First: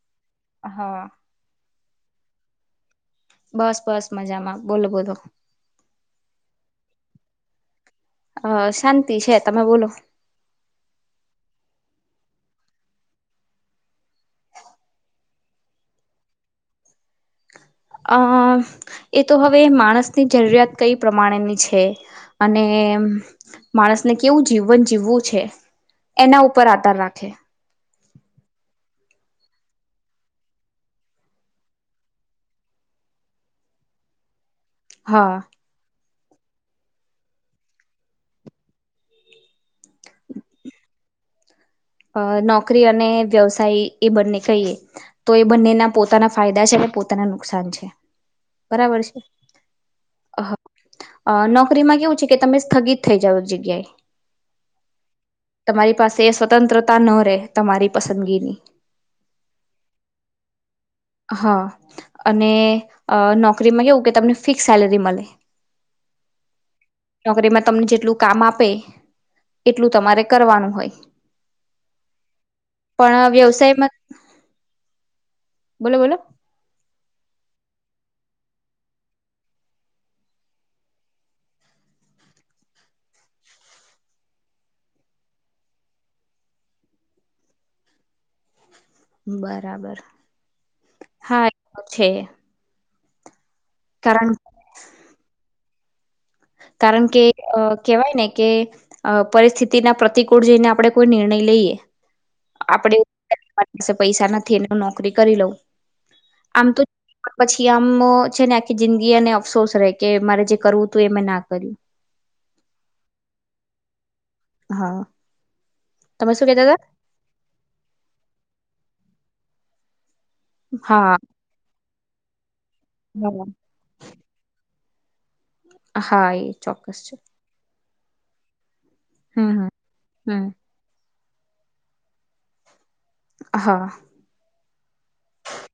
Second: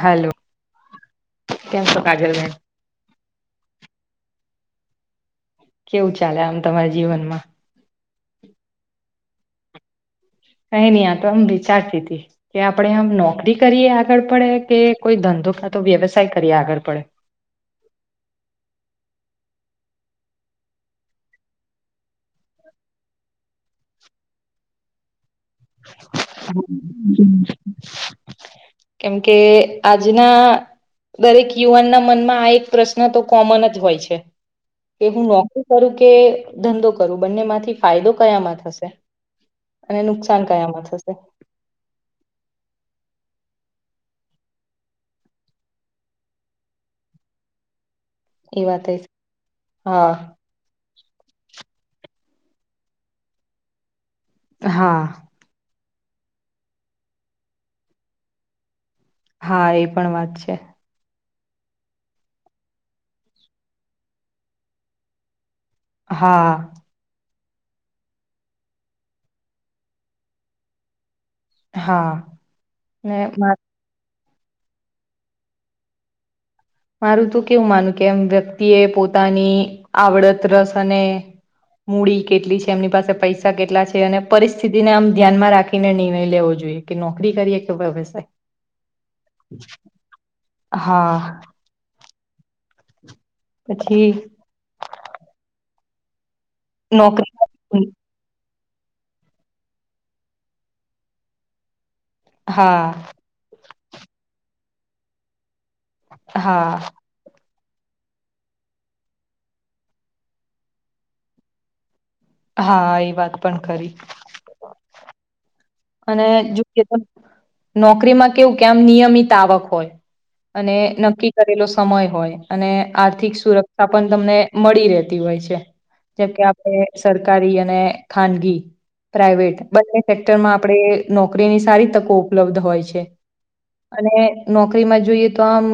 Hello હા કેમ છો કાજલ બેન. બસ બસ મજામાં બોલો બોલો. કેવું ચાલે આમ તમારા જીવનમાં. અ શાંતિ છે તમે બોલો. કઈ નહી આ તો એમ વિચારતી હતી કે આપડે આમ નોકરી કરીએ આગળ પડે કે કોઈ ધંધો કા તો વ્યવસાય કરીએ આગળ પડે. અ એ તો હવે માણસની જરૂરિયાત કઈ પ્રમાણેની છે અને એમ માણસને કેવું જીવન જીવવું છે. એના ઉપર આધાર રાખે [inaudible] કેમ કે આજના દરેક યુવાનના મનમાં આ એક પ્રશ્ન તો કોમન જ હોય છે. કે હું હા નોકરી કરું કે કે ધંધો કરુ બંને માંથી ફાયદો કયામાં થશે અને નુકસાન કયામાં થશે. અ નોકરી અને વ્યવસાય એ બંને કહીએ તો એ બંનેના પોતાના ફાયદા છે. પોતાને નુકસાન છે એ વાત એ બરાબર છે. હા અ નોકરીમાં કેવું છે કે તમે સ્થગિત થઇ જાવ જગ્યાએ. હા. તમારી પાસે એ સ્વતંત્રતા ન રહેે તમારી પસંદગીની હા એ પણ વાત છે. હા અને નોકરીમાં કેવું કે તમને ફિક્સ સેલેરી મળે. હા. નોકરીમાં તમને જેટલું કામ આપે એટલું તમારે કરવાનું હોય. હા ને પણ વ્યવસાયમાં બોલો બોલો. મારું તો કેવું માનું કે એમ વ્યક્તિ એ પોતાની આવડત રસ અને મૂડી કેટલી છે એમની પાસે પૈસા કેટલા છે અને પરિસ્થિતિને આમ ધ્યાનમાં રાખીને નિર્ણય લેવો જોઈએ કે નોકરી કરીએ કે વ્યવસાય. બરાબર હા. છે. પછી. કારણ કારણ કે અ નોકરી કેહેવાય ને કે અ પરિસ્થિતિના પ્રતિકૂળ જઈને આપણે કોઈ નિર્ણય લઈએ હા આપડે [inaudible] પૈસા નથી એને હું નોકરી કરી લઉં. આમ હા. તો પછી આમ અ છે ને આખી જિંદગીને અફસોસ રેય કે મારે જે કરવું હતું એ મેં ના કર્યું. હા, એ વાત પણ ખરી. હાં. અને જો કે તમ નોકરીમાં કેવું કે આમ નિયમિત આવક હોય. અને હતા નક્કી કરેલો સમય હોય અને આર્થિક હા સુરક્ષા પણ તમને મડી રે. તી હોય છે હા જેમકે એ આપણે ચોક્કસ છે સરકારી અને ખાનગી હમ પ્રાઈવેટ હમ બંને હમ સેક્ટરમાં એ નોકરીની સારી તકો ઉપલબ્ધ હોય છે. હા અને નોકરીમાં જોઈએ તો આમ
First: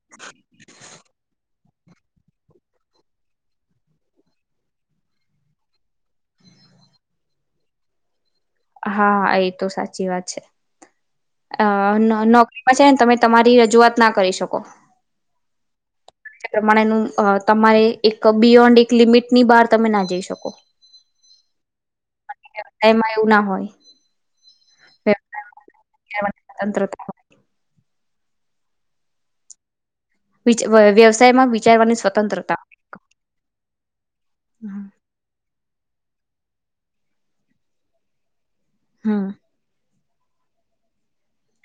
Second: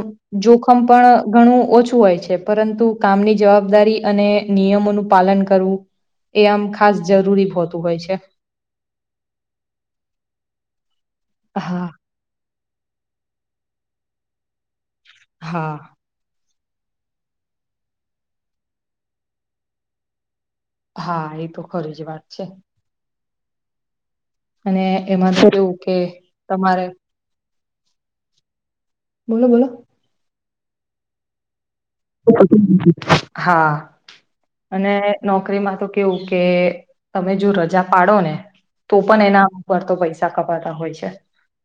જોખમ પણ ઘણું ઓછું હોય છે પરંતુ કામની જવાબદારી અને નિયમોનું પાલન કરવું એ આમ ખાસ જરૂરી ફોતું હોય છે. હા, એ તો સાચી વાત છે અ હા ન નો પછી હે ને તમે તમારી રજૂઆત ના કરી શકો. હા. એ પ્રમાણેનું અ તમારે એક બિયોન્ડિક લિમિટની બહાર તમે ના જઈ શકો. હા, એ તો ખરી જ વાત છે. એમાં [inaudible] અને એમાં ધરોકે વ્યવસાયમાં તમારે સ્વતંત્રતા હોય. બોલો બોલો. વિચ વ વ્યવસાયમાં વી હા, અને નોકરીમાં તો કેવું કે તમે જો રજા પાડો ને તો પણ હમ એના ઉપર તો પયસા તા કાપાતા હોય છે.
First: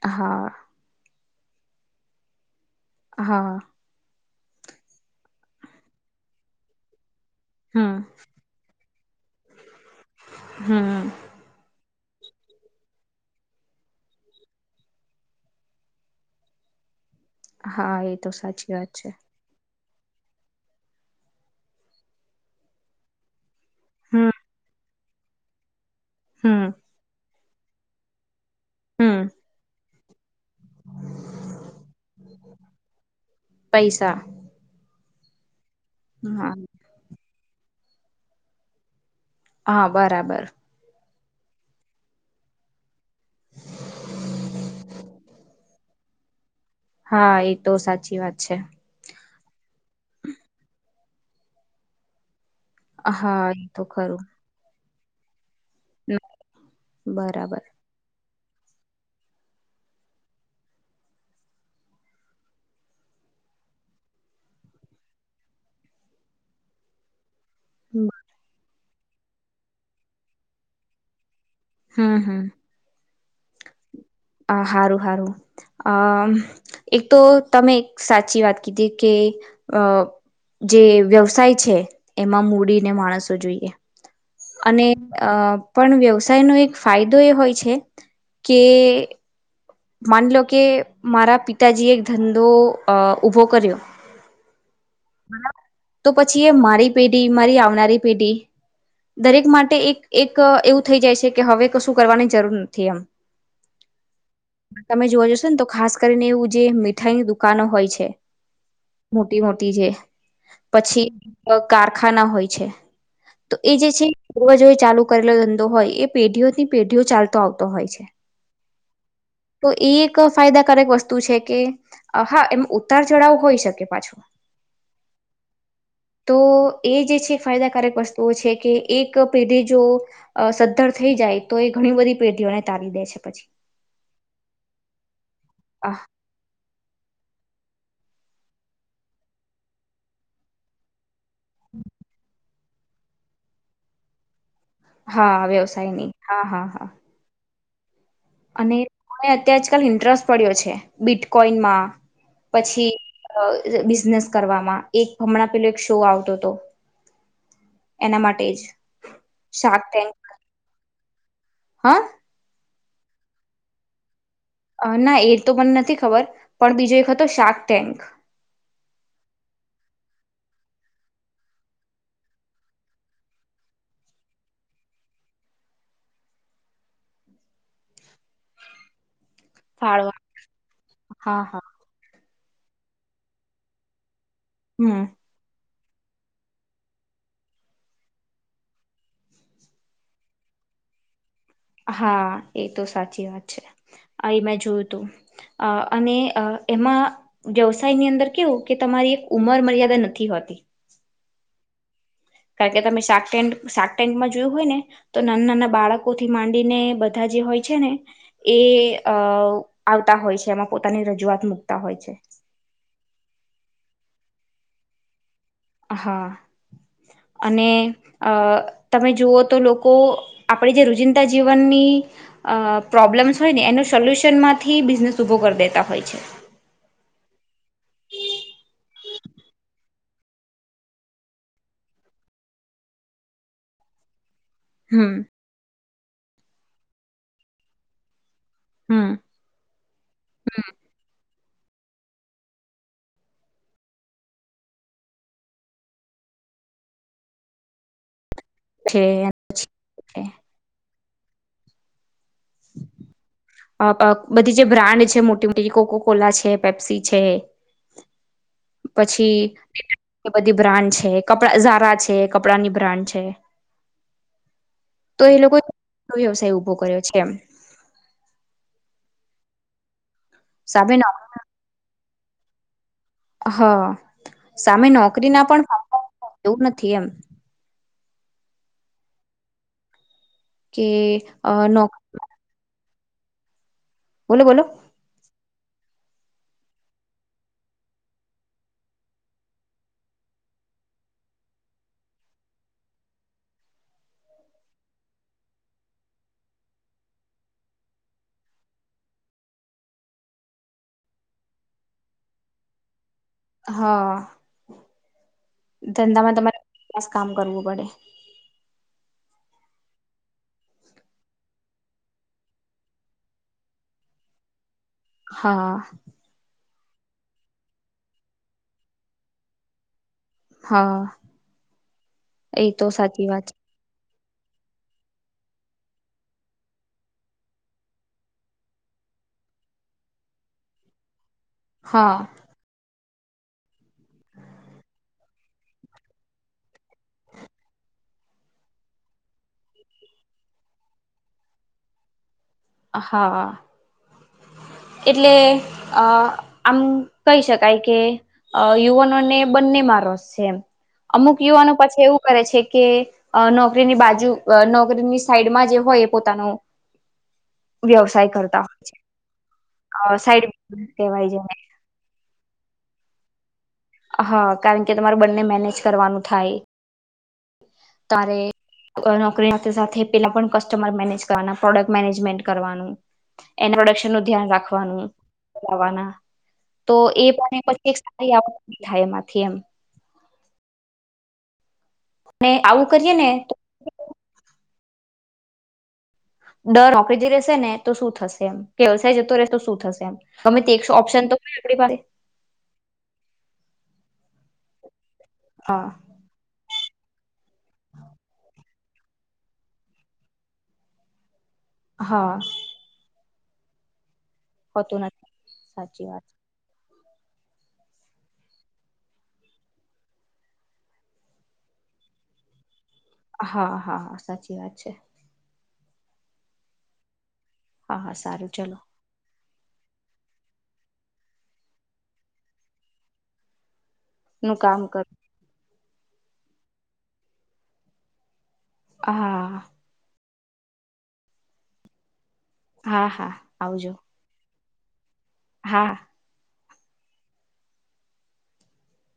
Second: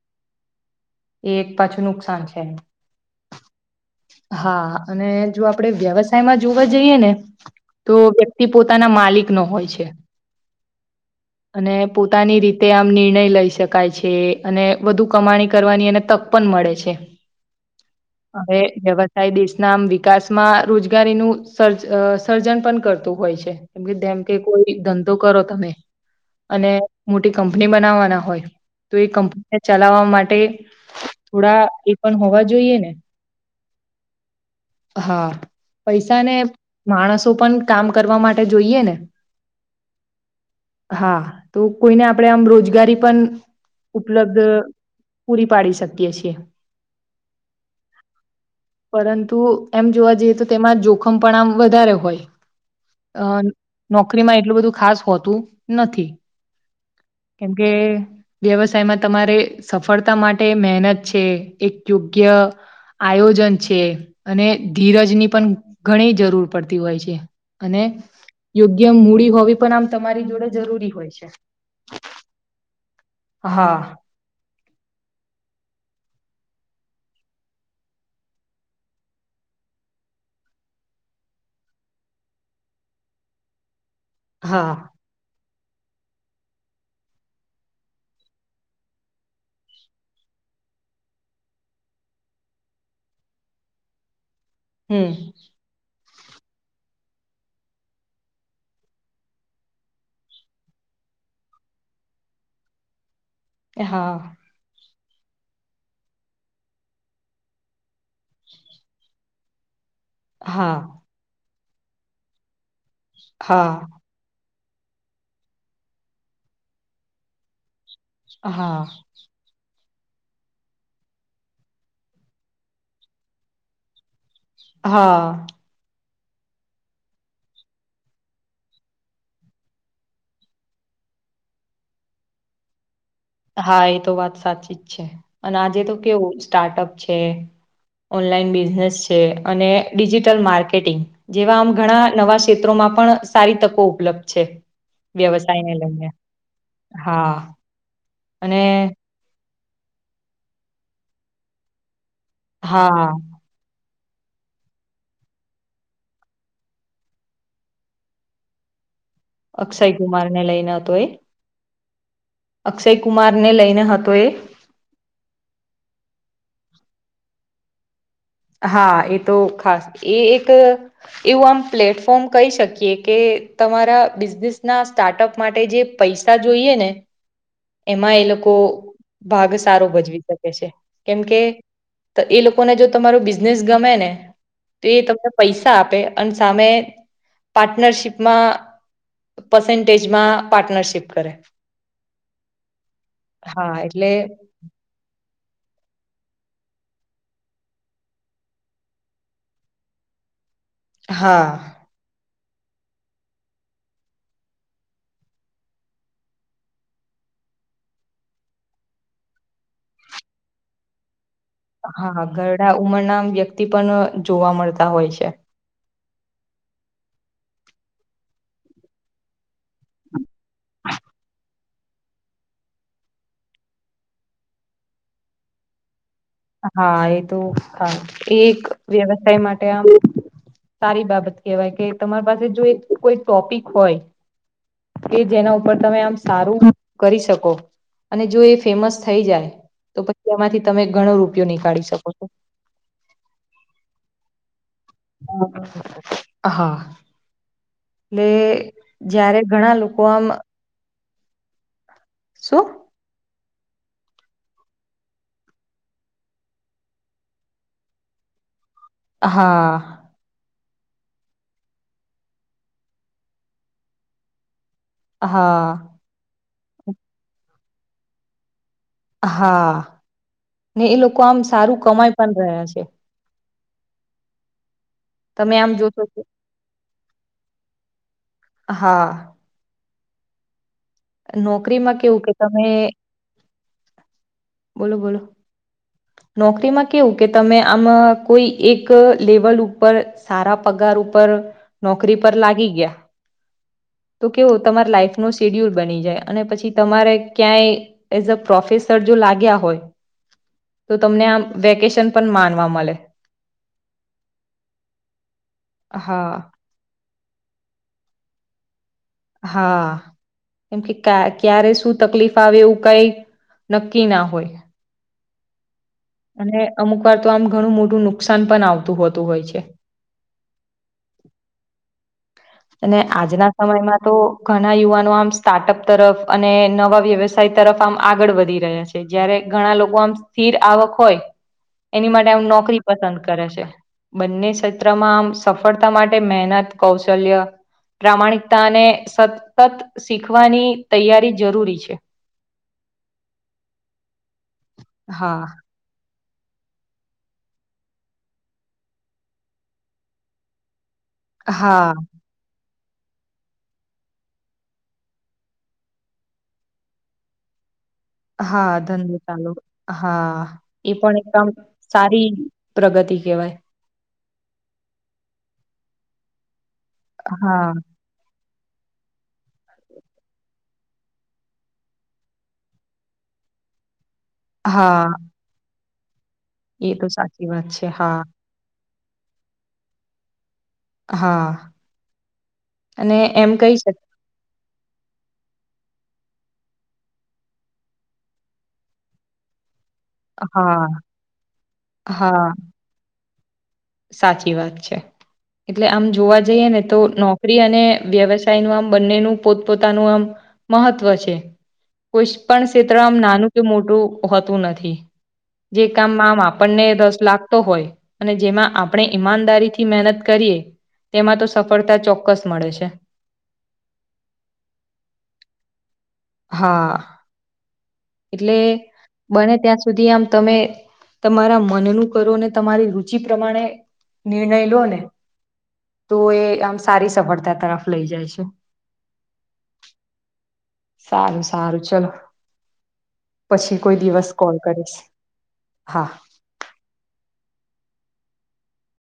હા. એ એક પાછું નુકસાન છે. હા. હા, અને જો આપડે વ્યવસાયમાં જોવા જઈએ ને હમ તો વ્યક્તિ પોતાના માલિક નો હોય છે હમ અને પોતાની રીતે આમ નિર્ણય લઈ શકાય છે અને વધુ કમાણી કરવાની એને તક પણ મળે છે. હા, એ તો સાચી વાત છે. નામ વિકાસમાં રોજગારીનું સર્જ અ સર્જન પણ કરતું હોય છે. કેમકે હમ જેમકે કોઈ ધંધો કરો તમે અને હમ મોટી કંપની બનાવવાના હોય તો એ હમ કંપની ને ચલાવવા માટે થોડા એ પણ હોવા જોઈએ ને. પૈસા હા, પયસા ને હા માણસો પણ કામ કરવા માટે જોઈએ ને. હા, બરાબર. હા, તો કોઈને આપડે આમ રોજગારી પણ ઉપલબ્ધ પૂરી પાડી શકીએ છીએ. હા, એ તો સાચી વાત છે. પરંતુ એમ જોવા જઈએ તો તેમાં જોખમ પણ આમ વધારે હોય. અ હા એ તો ખરું નોકરીમાં એટલું બધું ખાસ હોતું નથી બરાબર કેમકે વ્યવસાયમાં તમારે સફળતા માટે મહેનત છે એક યોગ્ય આયોજન છે. ટે અને ધીરજ ની પણ ઘણી જરૂર પડતી હોય છે. અને હમ યોગ્ય મૂડી હોવી પણ આમ તમારી જોડે જરૂરી હોય છે. હાં હાં. હા. અ હારું હારું અ એક તો તમે એક સાચી વાત કીધી કે અ જે વ્યવસાય છે એમાં મૂડીને માણસો જોઈએ. હા અને અ પણ વ્યવસાયનો એક ફાયદો એ હોય છે. [inaudible] માન લો કે મારા પિતાજીએ એક ધંધો ઉઊભો કર્યો. [inaudible] તો પછી એ મારી પેઢી મારી આવનારી પેઢી દરેક માટે એક એક એવું થઈ જાય છે કે હવે કશું કરવાની જરૂર નથી એમ. [inaudible] તમે જોવા જશો ને તો ખાસ કરીને એવું જે મીઠાઈની દુકાનો હોય છે. મોટી મોટી છે હા પછી કારખાના હોય છે તો હા એ જે છે. જોવા જોઈ ચાલુ કરેલો ધંધો હોય એ પેઢીઓ ની પેઢીઓ ચાલતો આવતો હોય છે. [inaudible] તો એ એક ફાયદાકારક વસ્તુ છે કે હા એમ ઉતાર ચઢાવ હોઈ શકે પાછો. [inaudible] તો એ જે છે ફાયદાકારક વસ્તુઓ છે કે એક પેઢી જો સદ્ધર થઈ જાય તો એ ઘણી બધી પેઢીઓને તારી દે છે. પછી હા એ તો વાત સાચી જ છે અને આજે તો આહ કેવું સ્ટાર્ટઅપ છે. ઓનલાન બિઝનેસ છે અને ડિજિટલ માર્કેટિંગ જેવા આમ ઘણા નવા ક્ષેત્રોમાં પણ સારી તકો ઉપલબ્ધ છે. હા વ્યવસાય ને લઈને વ્યવસાયની હા હા હા. અને મને અત્યારે આજકાલ ઇન્ટરેસ્ટ પડ્યો છે બિટકોઈન માં પછી. હા બિ કરવામાં એક હમણાં પેલો એક શો આવતો હતો એના માટે જ શાર્ક અક્ષય ટેન્ક કુમાર ને લઈને હતો એ. [inaudible] અક્ષય કુમાર ને લઈને હતો એ. ના એ તો મને નથી ખબર પણ બીજો એક હતો શાક ટેન્ક હા એ તો ખાસ એ એક એવું આમ પ્લેટફોર્મ કહી શકીએ કે તમા બિને ના સ્ટાર્ટઅપ માટે જે પૈસા જોઈએ ને એ લોકો ભાગ સારો ફાળવા ભજવી શકે છે કેમકે હા હા એ લોકોને જો. તમા બિઝનેસ ગમે ને તો એ હમ તને પૈસા- આપે અને સામે પાર્ટનરશીપમાં પર્સેન્ટેજમાં પાર્ટનરશીપ કરે. હા એ તો સાચી વાત છે હા એટલે અ મેં જોયું તું. અ અને એમાં વ્યવસાયની અંદર કેવું કે તમારી એક ઉમર મર્યાદા નથી હોતી [inaudible] કારણ કે તમે શાકટે શાક ટેકમાં જોયું હોય ને તો નાના નાના બાળકો થી માંડીને બધા જ હોય છે ને એ આવતા હોય છે એમાં પોતાની રજઆત હા ઘરડા ઉમર ના વ્યક્તિ પણ જોવા મળતા હોય છે. હા અને અ તમે જુઓ તો લોકો. આપણે જે રુજિંદતા જીવ જીનની પ્રોબ્લેમ્સ હોય ને એનો સોલ્યુશન માંથી બિઝનેસ ઊભો કરી દેતા હોય છે. હા એ તો હા એક એક વ્યવસાય માટે આમ સારી બાબત કેવાય કે તમારી પાસે જો એક કોઈ ટોપિક હોય હમ કે જેના ઉપર તમે આમ સારું કરી શકો અને જો એ ફેમસ હમ થઈ જાય તો પછી એમાંથી હમ તમે ગણો રૂપ નની કાઢી શકો છો. [inaudible] એટલે છે જારે ઘણા લોકો પછી આમ [inaudible] [unintelligible] બધી જે બ્રાન્ડ છે મોટી [unintelligible] કોકોકોલા છે, પેપ્સી છે. [inaudible] પછી હા બધીબ બ્રાન્ડ છે, કપડા ઝારા છે, કપડાની બ્રાન્ડ છે. તો ઇ હા લોકોએ [inaudible] ઉભો કર્યો છે કેમ હા ને સામે ઈ નો લોકો આમ સારું કમાઈ પણ રહ્યા છે. હા, સામે નોકરી ના તમે આમ જોશો કે પણ [unintelligible] નથી એમ. હા કે નો નોકરીમાં કેવું કે તમે બોલો બોલો. નોકરીમાં કેવું કે તમે આમા, કોઈ એક લેવલ ઉપર, સારા પગાર ઉપર નોકરી પર લાગી ગયા, તો કેવુ, તમાર લાઈફ નુ શિડયુલ અની જાય, અને પછી તમારે ક્યાંય, એઝ અ પ્રોફેસર જો લાગ્યા હોય તો તમને આમ, વેકેશન પણ માનવા મળે. અહા હા ધંધામાં તમારે [inaudible] કામ કરવું પડે. હા કેમ કે કા ક્યારે શું તકલીફ આવે એવું કાઈ, નક્કી ના હોય. હા અને, અમુક વાર તો આમ ઘણું મોટું નુકસાન પણ આવતું હોતું હોય છે. હા એ તો અને સાચી વાત આજના છે સમયમાં તો, ઘના યુવાનો આમ સ્ટાર્ટઅપ તરફ અને નવા વ્યવસાય તરફ આમ આગળ વધી રહ્યા છે. જયારે, ઘણા લોકો આમ સ્થિર આવક હોય, એની હા માટે આમ નોકરી પસંદ કરે છે, બંને ક્ષેત્રમાં આમ સફળતા માટે મહેનત કૌશલ્ય પ્રામાણિકતા અને, સતત શીખવાની તૈયારી જરૂરી છે. અહા. હા એટલે અ આમ, કહી શકાય કે, અ યુવાનોને બંને માં રસ છે એમ. અમુક યુવાનો હા પછી એવું કરે છે કે, અ નોકરીની બાજુ, નોકરીની સાઈડમાં જે હોય એ પોતાનો [inaudible] વ્યવસાય કરતા હા [inaudible] છે. [unintelligible] અ હા, સાઈડ બિઝનેસ એ પણ કહેવાય એકદમ, જેને સારી, પ્રગતિ કેવાય. હા, કારણ કે તમારે બંને મેનેજ કરવાનું થાય, હા તારે [unintelligible] સાથે સાથે પેલા પણ કસ્ટમર મેનેજ કરવાના, પ્રોડક્ટ મેનેજમેન્ટ કરવાનું. [unintelligible] નું ધ્યાન રાખવાનું. હા [unintelligible] તો એ પણ સાચી વાત [unintelligible] છે એક હા સારી [unintelligible] થાય એમાંથી એમ. હા, અને આવું કરીએ અને ને એમ કઈ શક ડર [unintelligible] જે રેશે ને તો શું થશે! એમ, [unintelligible] જતો રહેશે તો શું થશે! ગમે હા [unintelligible] ઓપ્શન તો [unintelligible] આપડી પાસે. હા સાચી વાત છે, એટલે હા આમ જોવા જઈએ ને તો નોકરી અને, વ્યવસાય નુ આમ બંનેનું પોતપોતાનું આમ, મહત્વ છે. કોઈસ હા પણ ક્ષેત્ર આમ નાનું કે મોટું હોતું નથી, જે કામ આમ આપણને રસ લાગતો હોય, અને જેમાં આપણે ઈમાનદારી થી મહેનત કરીએ, એમાં તો સફળતા ચોક્કસ મળે છે. અ હા હા સાચી વાત છે. હા. હા હા સારું એટલે ચલો. બને ત્યાં સુધી આમ તમે, તમારા મનનું કરો ને તમારી રુચિ પ્રમાણે નું નિર્ણય લો કામ ને, કર તો એ આમ સારી સફળતા તરફ લઈ જાય છે. હા સારું સારું ચલો હા હા પછી આવજો કોઈ દિવસ કોલ કરીશ હા